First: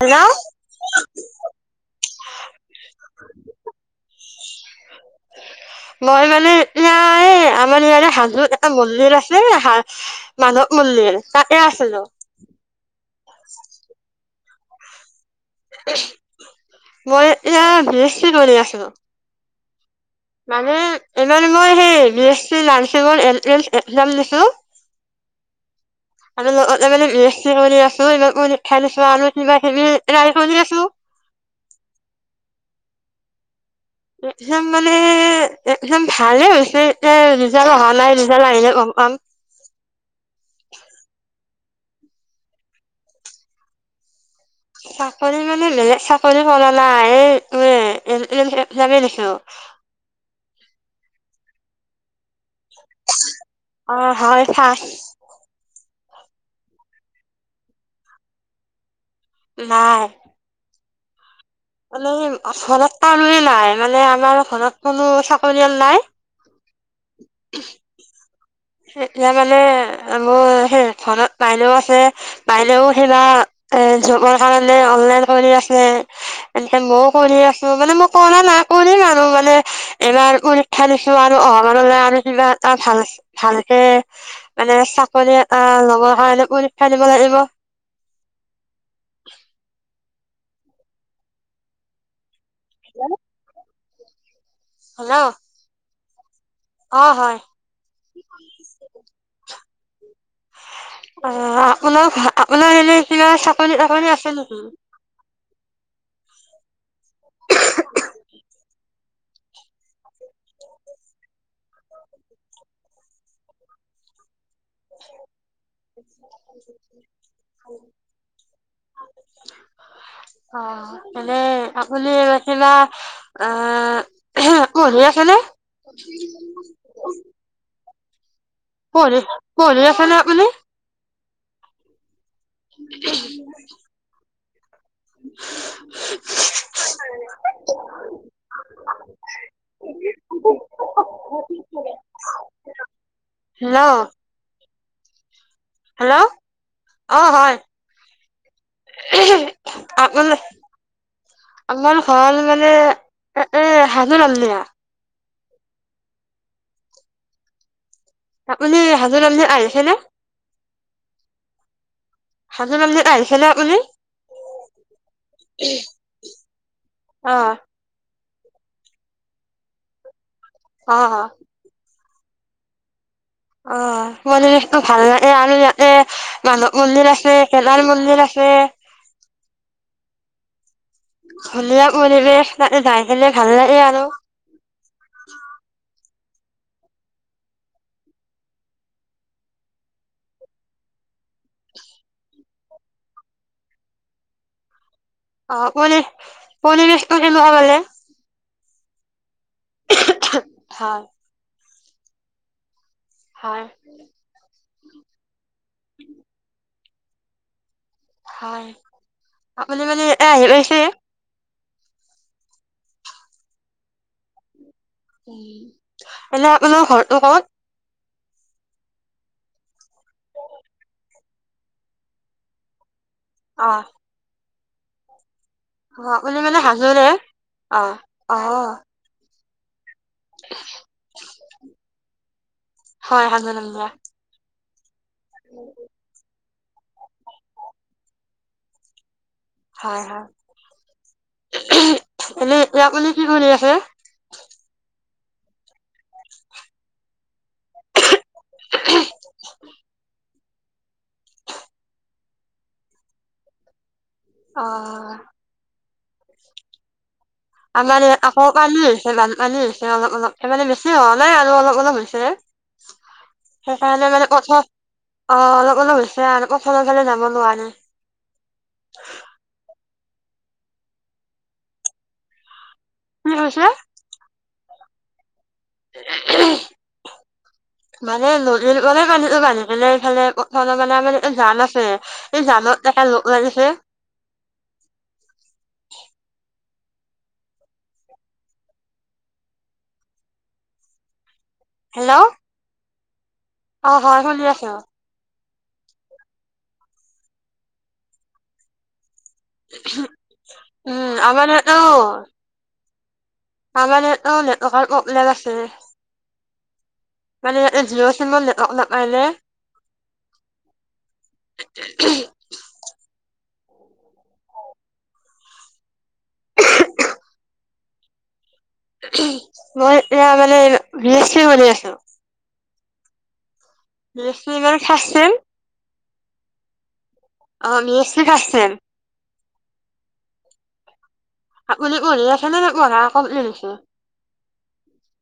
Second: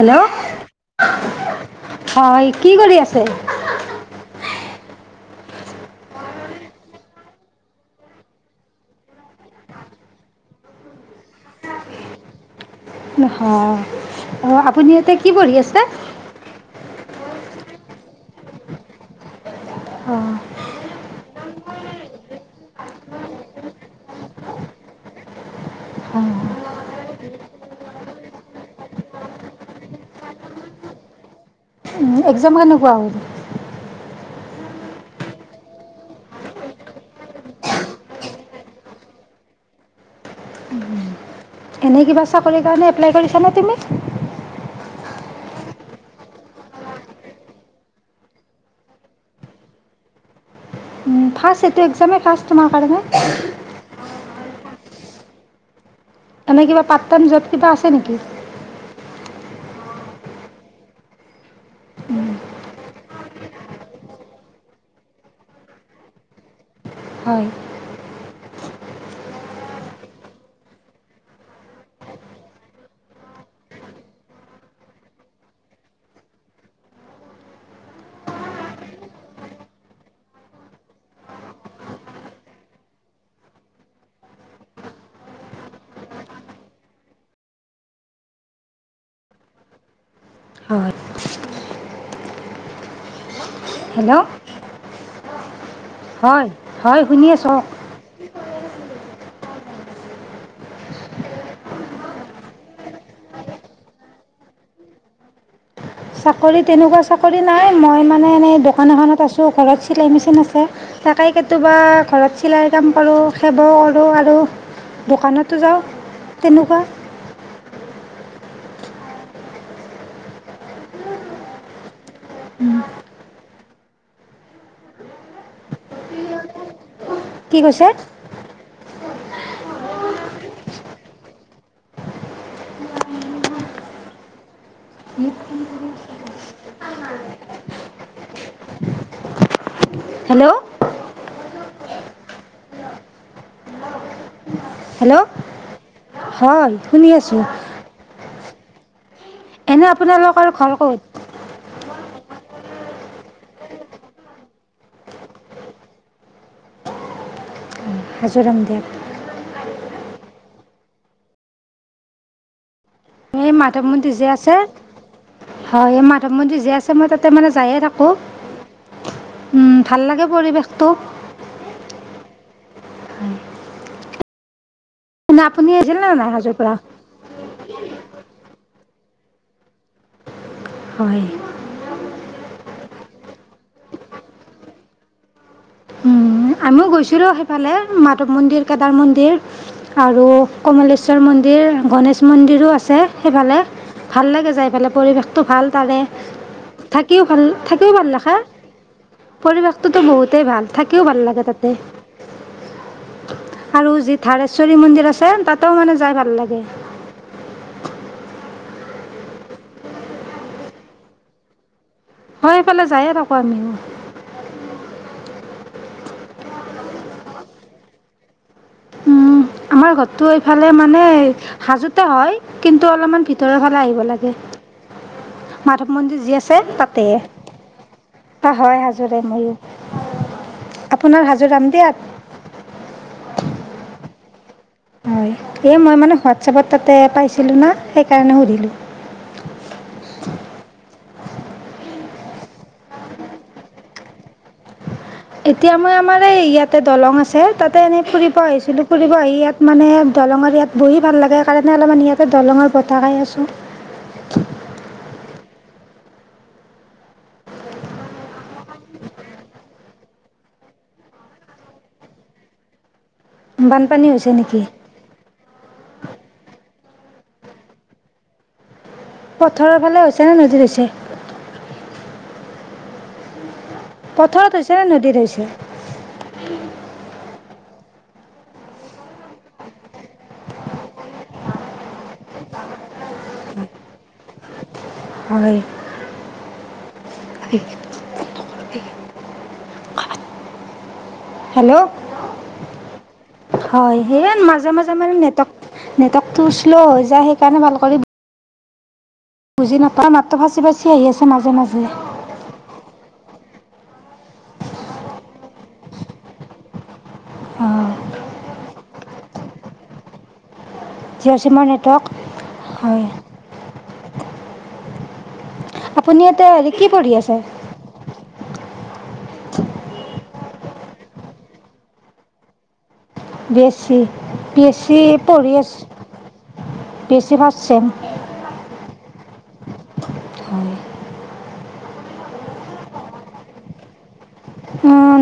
Hello হয় কি কৰি আছে মই মানে নাই আমাৰ ইয়াৰে হাজো এটা মল্লিৰ আছে হা মাধৱ মল্লিৰ তা এ আছিলো। নহ্য় অ আপুনি এটা কি পঢ়ি আছা। মই এয়া বি এ চিন বনাই আছো। অঁ মানে, ইমান মই সেই বি এ লামচি একজাম দিছো হয় আৰু লগতে বি এছ কৰি আছো মই খাই লছো আৰু ক কি ৰাই আছো একজাম কেনেকুৱা হ'ল একজাম মানে একদম ভালে হৈছে এতিয়া ৰিজাল্ট অহা নাই ৰিজাল্ট আহিলে গম পাম। এনে কিবা চাকৰিৰ কাৰণে এপ্লাই কৰিছানে তুমি। চাকৰি মানে বেলেগ চাকৰি কৰা নাই। এই এইটোৱেই, এনেই সেইবিলাকে দেখিলোঁ। ফাৰ্ষ্ট, এইটো এক্সামে ফাৰ্ষ্ট তোমাৰ কাৰণে? হা। এনে কিবা পাৰ্ট টাইম জব কিবা আছে নেকি? নাই। মানে ঘৰত কাৰোৱেই নাই। মানে আমাৰ ঘৰত কোনো চাকৰিয়াল নাই। হয়। এতিয়া মানে, মোৰ সেই ঘৰত বাইলেও আছে। বাইলেও সি এইবাৰ জবৰ কাৰণে অনলাইন কৰি আছে, এনে মইও কৰি আছোঁ। মানে মই কৰা নাই, কৰিম আৰু মানে ইমান পৰীক্ষা দিছো আৰু। অ ঘৰলে আৰু কিবা এটা ভাল-ভালকে, মানে চাকৰি এটা লবৰ কাৰণে পৰীক্ষা দিব লাগিব। হয়। এনে হেল্ল'? হেল্ল'? হয়। হয় শুনি আছোঁ কওক। [unintelligible] অ, আপোনাৰ-আপোনাৰ এনে কিবা চাকৰি-বাকৰি আছে নেকি? চাকৰি, তেনেকুৱা চাকৰি নাই। মই মানে এনেই দোকান এখনত আছোঁ। ঘৰত চিলাই মেচিন আছে, তাকে কেতিয়াবা ঘৰত চিলাইৰ কাম কৰোঁ। সেইবোৰ কৰোঁ আৰু দোকানতো যাওঁ, তেনেকুৱা। অ। তেনে আপুনি এৰা চিলাই, আহ আ কৰি আছে নে? কি কৈছে? পঢ়ি, পঢ়ি আছে নে আপুনি? উম্। [unintelligible] হেল্ল'? হেল্লো'! হেল্ল'? হয় শুনি আছো। উহুম। এনে আপোনালোকৰ ঘৰ ক'ত? হল মানে, এ এ সাজু হাজৰিকা। হাজোৰাম আপুনি দিয়াত হাজো ৰামদেৱ আহিছেনে? হাজো ৰামদেৱ আহিছো এই মাধৱ মন্দিৰ যে আছে। হয় এই মাধৱ মন্দিৰ যি আছে মই তাতে অ মানে যায়ে থাকো। উম ভাল লাগে পৰিৱেশটো। অ অ পৰিবেশ টো ভাল লাগে এনে আৰু আপুনি ইয়াতে আহিছিল নে নাই হাজোৰ পৰা মানৱ মন্দিৰ আছে। কলাৰ মন্দিৰ আছে। [unintelligible] হয় ধুনীয়া পৰিৱেশ। তাতে যাই কিনে ভাল লাগে আৰু। আমিও গৈছিলোঁ সেইফালে মাধৱ মন্দিৰ, কেদাৰ মন্দিৰ আৰু কমলেশ্বৰ মন্দিৰ গণেশ মন্দিৰো আছে সেইফালে, ভাল লাগে যায়ফালে। পৰিৱেশটো অ ভাল পৰি তাৰে পৰিৱেশটো থাকিও ভাল কেনেকুৱা মানে থাকিও ভাল লখা [unintelligible] পৰিৱেশটোতো বহুতেই ভাল থাকে। হয় কিয় ভাল লাগে তাতে। হয়, [unintelligible] আৰু যি থাৰেশ্বৰী মন্দিৰ আছে তাতেও মানে যাই ভাল লাগে। হয় আপুনি মানে এ আহিছে। হয় এইফালে যায়ে থাকো আমি। এনে আপোনাৰ ঘৰটো কত। আমাৰ ঘৰতো এইফালে মানে সাজোতে হয় কিন্তু অলপমান। ভিতৰৰ ফালে অ', আহিব লাগে। মাধৱ অ', মন্দিৰ যি আপুনি মানে আছে তাতে হাজোৰে? অ', অ', হয় হাজোৰে মোৰো। আপোনাৰ হাজো ৰাম দিয়াত অ [unintelligible] হয়, এই মই মানে হোৱাটছপত তাতে পাইছিলো না সেইকাৰণে সুধিলো। শ [unintelligible] [inaudible] হয় হয়। এনেপুনি এতিয়া কি কৰি আছে । এতিয়া মই আমাৰ এই ইয়াতে দলং আছে, তাতে এনেই ফুৰিব আহিছিলো, ফুৰিব আহি ইয়াত মানে দলংৰ ইয়াত। বহি ভাল লাগে সেই কাৰণে অলপমান ইয়াতে দলঙৰ বতাহ খাই আছো। অঁ। আমাৰ ইয়াত আকৌ পানী হৈছে বানপানী হৈছে অলপ অলপ স মানে বেছি হোৱা নাই আৰু অলপ অলপ হৈছে বানপানী সেইকাৰণে মানে হৈছে কথা নেকি অ অলপ অলপ হৈছে আৰু ইফালে সিফালে যাব নোৱাৰি। পথখৰৰ ফালে হৈছে নে নদীত হৈছে। কি কৈছিলে পথাৰত হৈছে নে নদীত হৈছে। উম। [inaudible] মানে নদীৰ পৰা পানীটো নামিছে এইফালে পথাৰ মানেে জান আছে এই জানত মাৰিছে হয়। হয় [unintelligible] হেল্ল'। অ হয় সেয়া শুনি মাজে আছো মাজে মানে নেটক। নেটৱৰ্কটো শ্ল' হৈ যায়, সেইকাৰণে ভাল কৰি [unintelligible] বুজি নাপায়, মাতটো ফাঁচি ফাচি আহি উম আছে আমাৰ মাজে ইয়াত অ মাজে আমাৰ নেট নেটৱৰ্কাৰ প্ৰব্লেম আছে। [unintelligible] মানে ই অঁ জিঅ' চিমত [unintelligible] জিঅ' চিমৰ নেটৱৰ্ক, হয়। আপুনি ইয়াতে হেৰি কি পঢ়ি আছে? মই এয়া মানে বি এছ চি কৰি আছোঁ। বেছ বি এছ মানে চি, ফাৰ্ষ্ট চেম পঢ়ি আছে? বি এছ চি ফাৰ্ষ্ট অ' sem B S C first sem. হয় আপুনি পঢ়ি আছে নে? পঢ়া [unintelligible]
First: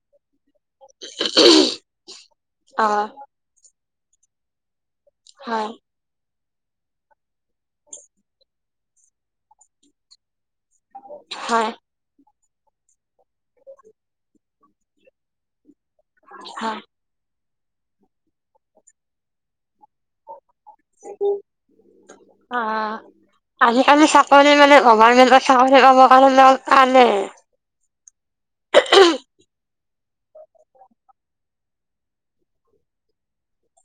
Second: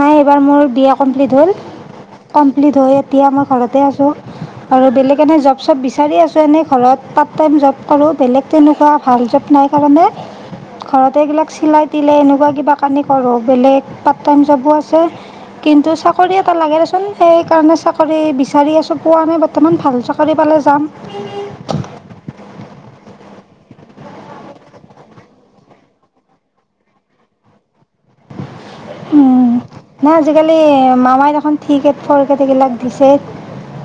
নাই এইবাৰ মোৰ বি এ কম্প্লিট হ'ল। কম্প্লিট অ হৈ এতিয়া মই ঘৰতে আছোঁ। [unintelligible] আৰু বেলেগ এনে জব হয় চব বিচাৰি আছোঁ। এনেই ঘৰত পাৰ্ট টাইম জব কৰোঁ। বেলেগ তেনেকুৱা ভাল জব নাই কাৰণে ঘৰতে এইবিলাক হয় চিলাই পিলাই এনেকুৱা কিবা কাটি কৰোঁ। বেলেগ জ'বো আছে। কিন্তু চাকৰি এটা লাগে হয় দেচোন, সেই সেই কাৰণে চাকৰি বিচাৰি আছোঁ। পোৱা নাই বৰ্তমান। ভাল চাকৰি পালে যাম। অ' আজিকালি চাকৰি মানে, গভৰ্ণমেন্টৰ চাকৰি পাব কাৰণে [unintelligible] উম, নাই আজিকালি মামাই দেখোন থ্ৰি গ্ৰেড ফৰ গ্ৰেড সেইবিলাক দিছে,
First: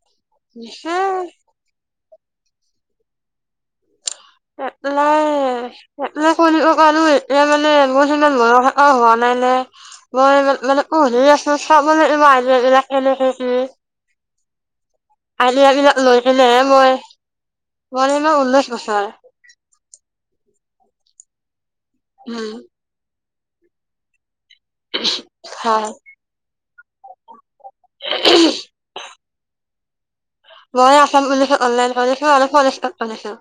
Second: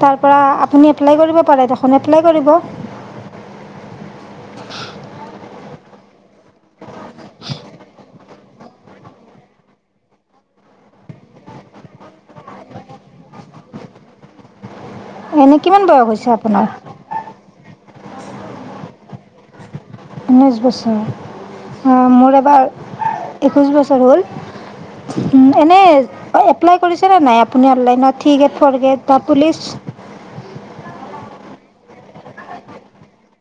তাৰ পৰা আপুনি এপ্লাই দিছে কৰিব পাৰে দেখোন। এপ্লাই কৰিব এপ্লাই এপ্লাই কৰিব কাৰণেও এতিয়া মানে মোৰ সিমান মন হোৱা নাই, নাই মই মানে, পঢ়ি আছোঁ চাবলৈ হে এইবিলাক কেনেকে কি এনেই আইডিয়া কিমান বিলাক বয়স লৈ হৈছে, কিনেহে আপোনাৰ? মই মোৰ এইাবাৰ ঊনৈছ বছৰ। ঊনৈছ বছৰ। মোৰ উম এবাৰ একৈছ বছৰ হ'ল। এনে হয় এপ্লাই কৰিছে, নে নাই আপুনি অনলাইনত থ্ৰি গেড ফৰ গেড বা পুলিচ। মই আসাম পুলিচ অনলাইন কৰিছোঁ আৰু ফৰেষ্টত কৰিছোঁ।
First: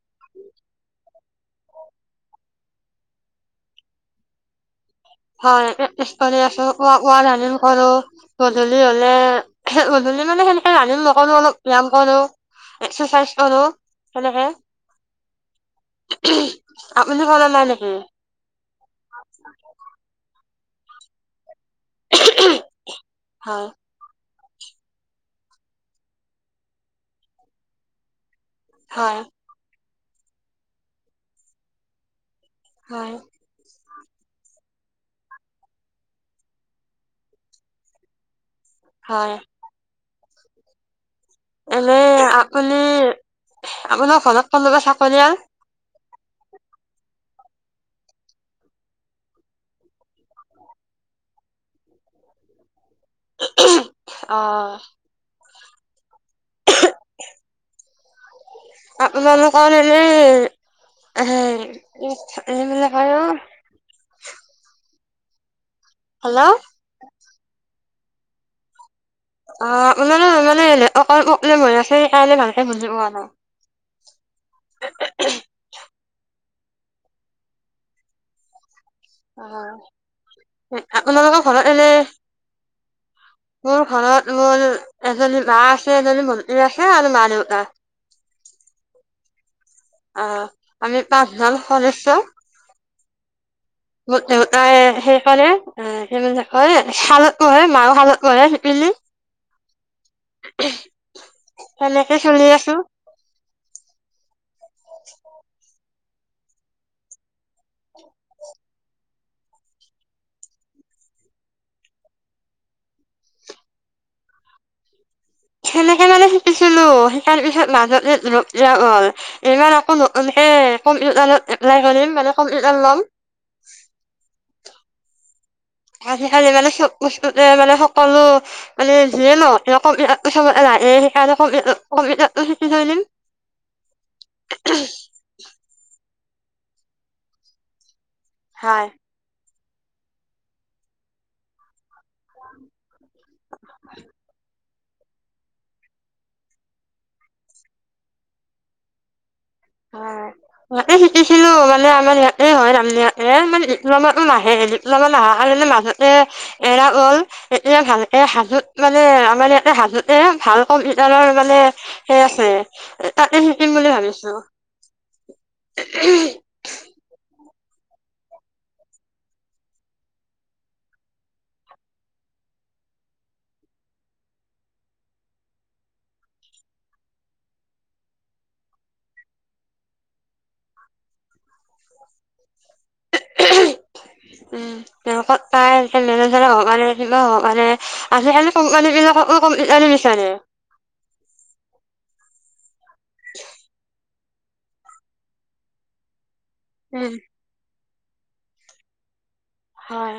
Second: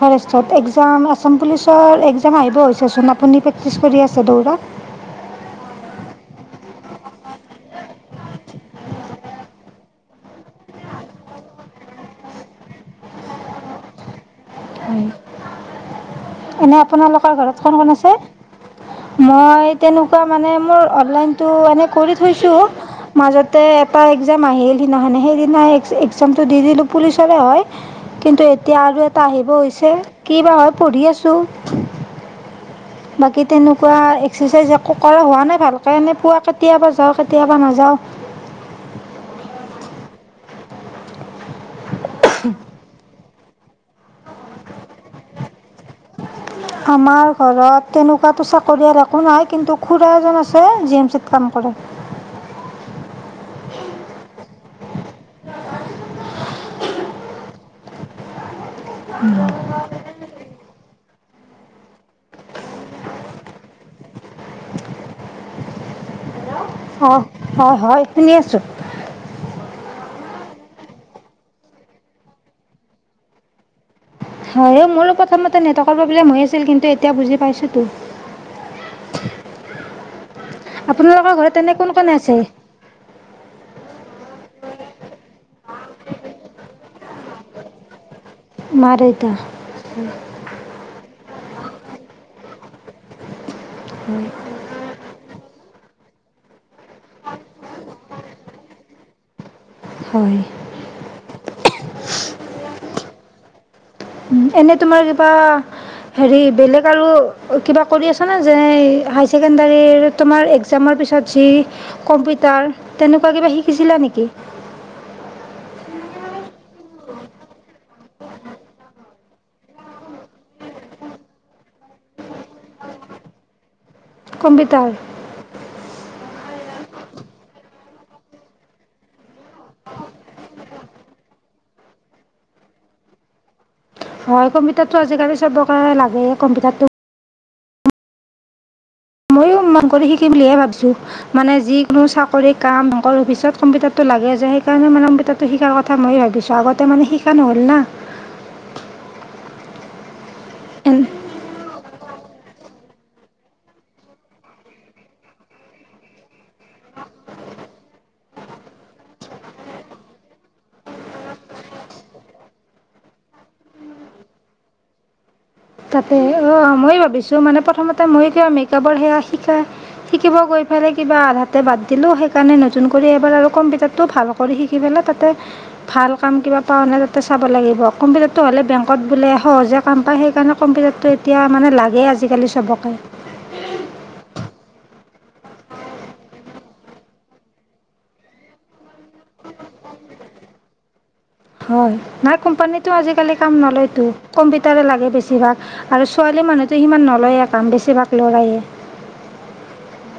ফৰেষ্টত এগজাম আ আসাম পুলিচৰ একজাম আহিব হৈছেচোন আপুনি প্ৰেক্টিচ কৰি আছে দৌৰা? হয় প্ৰেক্টিচ কৰি আছো ৱাক ৱ ৰনিং কৰো, গধূলি হলে গধূলি মানে সেনেকে ৰানিং নকৰো অলপ ব্যয়াম কৰো, এক্সাৰচাইজ কৰো সেনেকে। এনে আপুনি আপোনালোকৰ কৰা নাই ঘৰত কোন কোন নেকি আছে? মই তেনেকুৱা মানে মোৰ অনলাইন টো এনে কৰি থৈছোঁ, মাজতে হয় এটা এক এক্সাম আহিল সেই সেদিনাখনে সেইদিনা এক্সামটো দি দিলোঁ পুলিচৰে হয় কিন্তু এতিয়া আৰু এটা হয় আহিব হৈছে কি বা হয় পঢ়ি আছ ছো? হয়, বাকি তেনে পা এক্সাৰচাইজ একো কৰা হোৱা নাই ভালকৈ, এনেই পুৱা কেতিয়াবা যাওঁ কেতিয়াবা নাযাওঁ। হয়। এনে আপুনি আপোনৰ ঘৰত কোনোবা চাকৰীয়াল আমাৰ ঘৰত তেনেকুৱাটো চাকৰিয়াল একো নাই কিন্তু খুৰা এজন আছে, জি এম চিত কাম কৰে। অ অহু, অ। উহ। আপোনালোকৰ এনে এ এইবিলাকৰো হেল্ল'। অ হয় হয়। শুনি আছোঁ। অ আপোনাৰ মানে, অলপ প্ৰব্লেম হৈ আছে, সেইকাৰনে ভালকে বুজি পোৱা নাই। হয় মোৰো প্ৰথমতে নেটকৰ প্ৰব্লেম হৈ আছ কিন্তু এতিয়া বুজি পাইছোতো। অ। আপোনালোকৰ ঘৰত তেনে কোন কোনে আছে? মোৰ ঘৰত, মোৰ এজনী মা আছে, এজনী ভন্তী আছে আৰু মা দেউতা। মা দেউতা অ আমি পাচ জন সদস্য মোৰ দেউতাই সেই কৰে সেই শালত পহে, মাৰ শালত পহে শিপিনী। হয় তেনেকে চলি আছো। এনেই তোমাৰ কিবা হেৰি বেলেগ আৰু কিবা কৰি আছনে যেনে হাই ছেকেণ্ডৰীৰ তোমাৰ একজামৰ পিছত যি কম্পিউটাৰ, তেনেকুৱা কিবা শিকিছিলা নেকি? তেনেকে মানে হিকিছিলো তাৰ পিছত মাজতে ৰখিয়া গল এইবাৰ আকৌ নতুনকে কম্পিউটাৰত এপ্লাই কৰিম মানে কম্পিউটাৰ লম। কম্পিউটাৰ আজি কালি মানে চব বস্তুতে মানে সকলো মানে যিয়ে ন সে সেইকাৰণে ক কম্পিটাৰ শিকি থৈ দিম হয় কম্পিউটাৰতটো আজিকালি চবকে লাগে কম্পিউটাৰটো হয় মইো মন কৰি শিকিম বুলিহে ভাবছোঁ মানে যি কোনো চাকৰি কাম অফিচত কম্পিউটাৰটো লাগে যে, সেইকাৰণে মানে কম্পিউটাৰটো শিকাৰ কথা মই ভাবিছোঁ আগতে মানে শিকা নহ'ল না। হয় মতে চুটিছিলো মান [unintelligible] মানে আমাৰ ইয়াতে হয় মানে ইপানো নাহে, ইপলামান অহাৰ কাৰে মাজতে এৰা হ'ল এতিয়া ভালকে হাজোত মানে আমাৰ ইয়াতে হাজোতে ভাল কম্পিউটাৰৰ মানে সেই আছে তাতে শিকিম বুলি ভাবিছোহ তাতে অ মই ভাবিছো মানে প্ৰথমতে ময়ো কিবা মেকআপৰ সেৱা শিকাই শিকিব গৈ পেলাই কিবা আধাতে বাদ দিলোঁ, সেইকাৰণে নতুন কৰি এবাৰ আৰু কম্পিউটাৰটো ভাল কৰি শিকি পেলাই তাতে ভাল কাম কিবা পাওঁ নে তাতে চাব লাগিব কম্পিউটাৰটো হ'লে বেংকত বোলে সহজে কাম পায় সেইকাৰণে। কম্পিউটাৰটো এতিয়া মানে লাগেই আজিকালি চবক। উম তেওঁত পাই এ মেনেজাৰ হওক বা কিবা হওঁক বা আজি খালি কোম্পানী বিলাক কম্পিউটাৰ বিচাৰে হয় নাই কোম্পানীত আজিকালি কাম নলয়তো কম্পিউটাৰে লাগে বেছিভাগ আৰু ছোৱা মানুহটো সিমান উম নলয় কাম বেছিভাক লৰাইে হয়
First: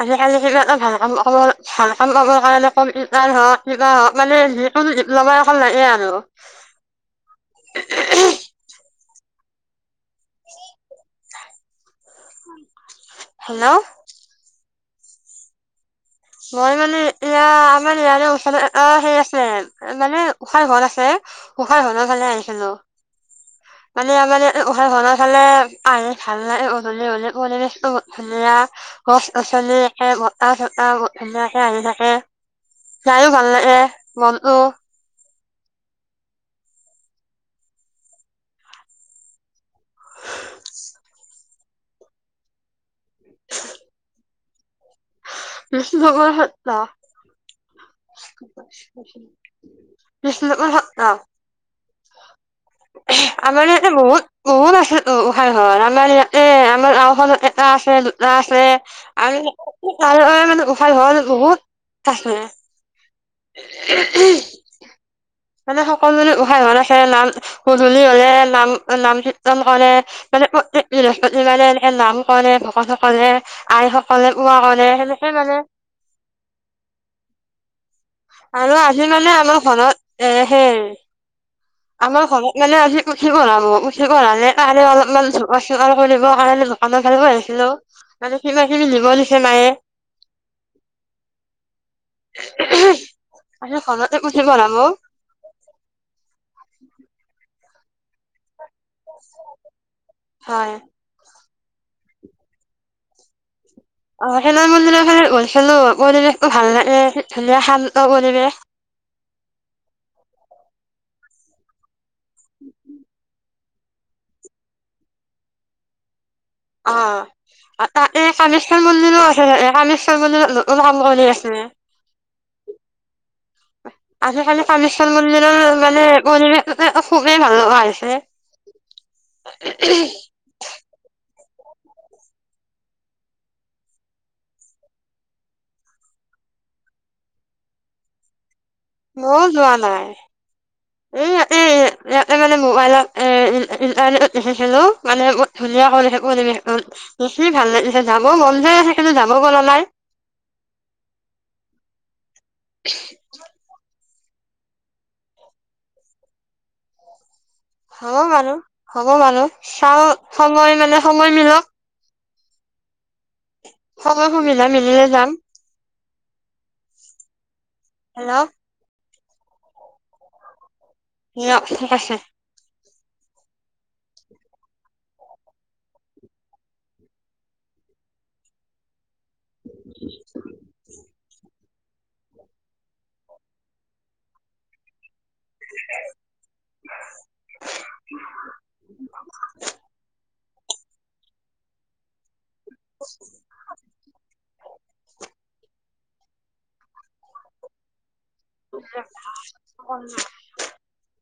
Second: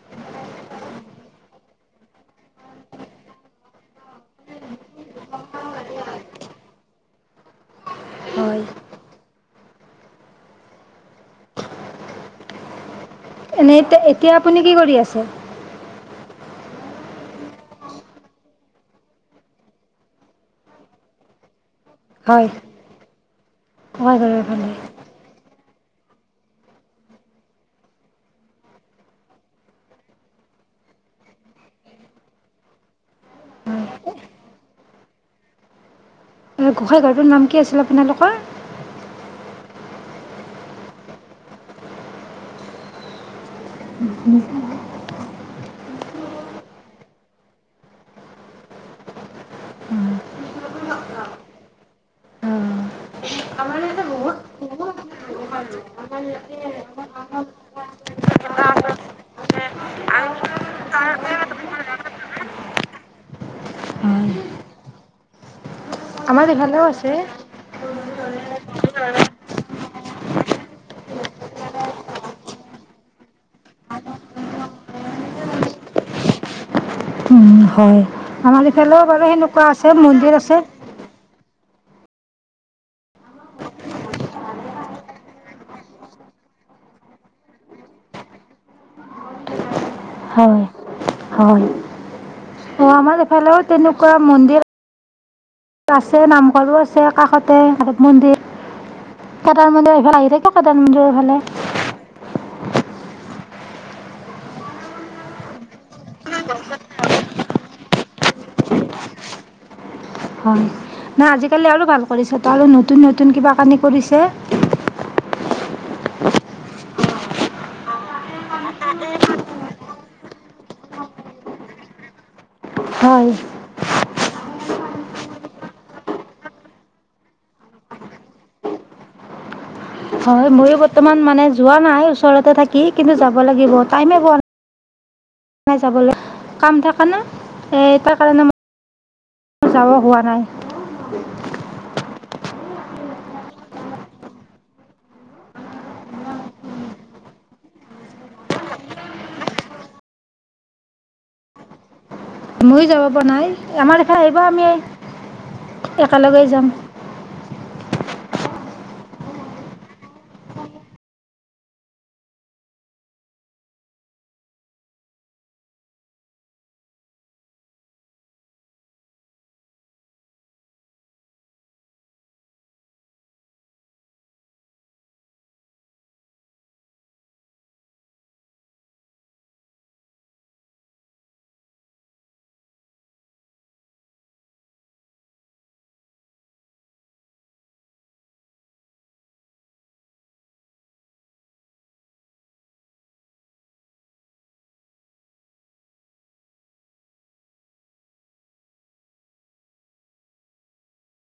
আজিকালি কিবা এটা ভাল কাম ভাল কাম ক কাৰণে কম্পিউটাৰ হওক কিবা হওক মানে যিকোনো ডিপ্লমা অকন লাগে আৰু। হয় হেল্ল' এনেই এতিয়া আপুনি কি কৰি আছে? মই মানে ইয়া আমাৰ ইয়াৰে ওচ অ সেই আছে মানে গোসাঁই ঘৰ আছে। গোসাঁই ঘৰৰ ফালে হয় আহিছিলো, হয় মানে ঘৰৰ আমাৰ ফালে গোসাঁই ঘৰৰ ফালে পভাল লাগে গধূলি হ'লে পৰিবেশটো ধুনীয়া গছ গছনি বতাহ চতা ধুনীয়াকে আহি থাকে চাইও ভাল লাগে মনটো গোঁসাঁই ঘৰটোৰ নাম কি আছিল আপোনালোকৰ নিজ [inaudible] [unintelligible] বিষ্ণু পুৰ সত্ৰ, বিষ্ণুপুৰ সত্ৰ আমাৰ ইয়াতে বহুত বহুত আছে গোসাই ঘৰত আমাৰ ইয়াতে আমাৰ গাওখনত এটা আছে দুটা আছে আম আৰু মানে গোসাঁই ঘৰ বহুত আছে। [unintelligible] মানে স সকলোৰে আমাৰ গোসাঁই ঘৰ ইফালেও আছৈ আছে। নাম গধূল কি [unintelligible] নাম নাম কৃতন কৰে। মানে প্ৰতেক বৃহস্পতিবাৰে এনেকে নাম কৰে ভকত সকলে আই সকলে পুৱা কৰে সেনেকে মানে [unintelligible] হয় আমাৰ আৰু ইফালেও আজি কৰে মানে কিন্তু আমাৰ সেনেকুৱা আছে ঘৰত মন্দিৰ এ আছে। সেই আমাৰ ঘৰত মানে আজি পুঠি পঢ়াব পুঠি পঢ়ালে কাই অলপমান চফা চিকুণ কৰিব কালৈ দোকানত ভাল ব আহিছিলো মানে কিবা কিবি নিব দিছে মায়ে হয় হয় অ আমাৰ এইফালেও আজি তেনেকুৱা ঘৰতে পুথি মন্দিৰ পঢ়াব আছে নাম আৰু আছে কাষত তে মন্দিৰ আগত মন্দিৰ ভাল আহি থাক হয় কাদাল মৰ ফালে অ খেলা মূন্দিৰৰ গল খেলো পৰিৱেশটো ভাল লাগে ধুনীয়া শান্ত পৰিৱেশ হয় নাই আজিকালি আৰু ভাল কৰিছ ত আৰু ল নতুন নতুন কিবা কানি কৰিছে অ এই কামেশ্বৰ মন্দিৰো আছে ন কামেশ্বৰ মন্দিৰত নতন কাম কৰি আছে হয় আজি কালি কামেশ্বৰ মন্দিৰৰ মানে পৰিৱেশ খুবেই ভাল লগা হৈছে হয় ময়ো বৰ্তমান মানে যোৱা নাই ওচৰতে থাকি কিন্তু যাব লাগিব টাইমে পোৱা নাই পোৱানাই যাবলৈ কাম থকা না এ তাৰ কাৰণে ম মই যোৱা নাই এ ই এই ইতে মানে মোবাইলত এ ইণ্টাৰনেট দেখিছিলো মানে ধুনীয়া কৰি যখিনি ভাল লাগি যাব মন যায় কিন্তু যাব গল নাই ময়ো যাব পৰা নাই আমাৰ আহিব আমি একেলগেই যাম হ'ব বাৰু হ'ব বাৰু চাওঁ সময় মানে সময় মিলক সময় সুবিধা মিলিলে যাম হেল্ল' নছে [unintelligible] [inaudible] [inaudible] [inaudible] [unintelligible]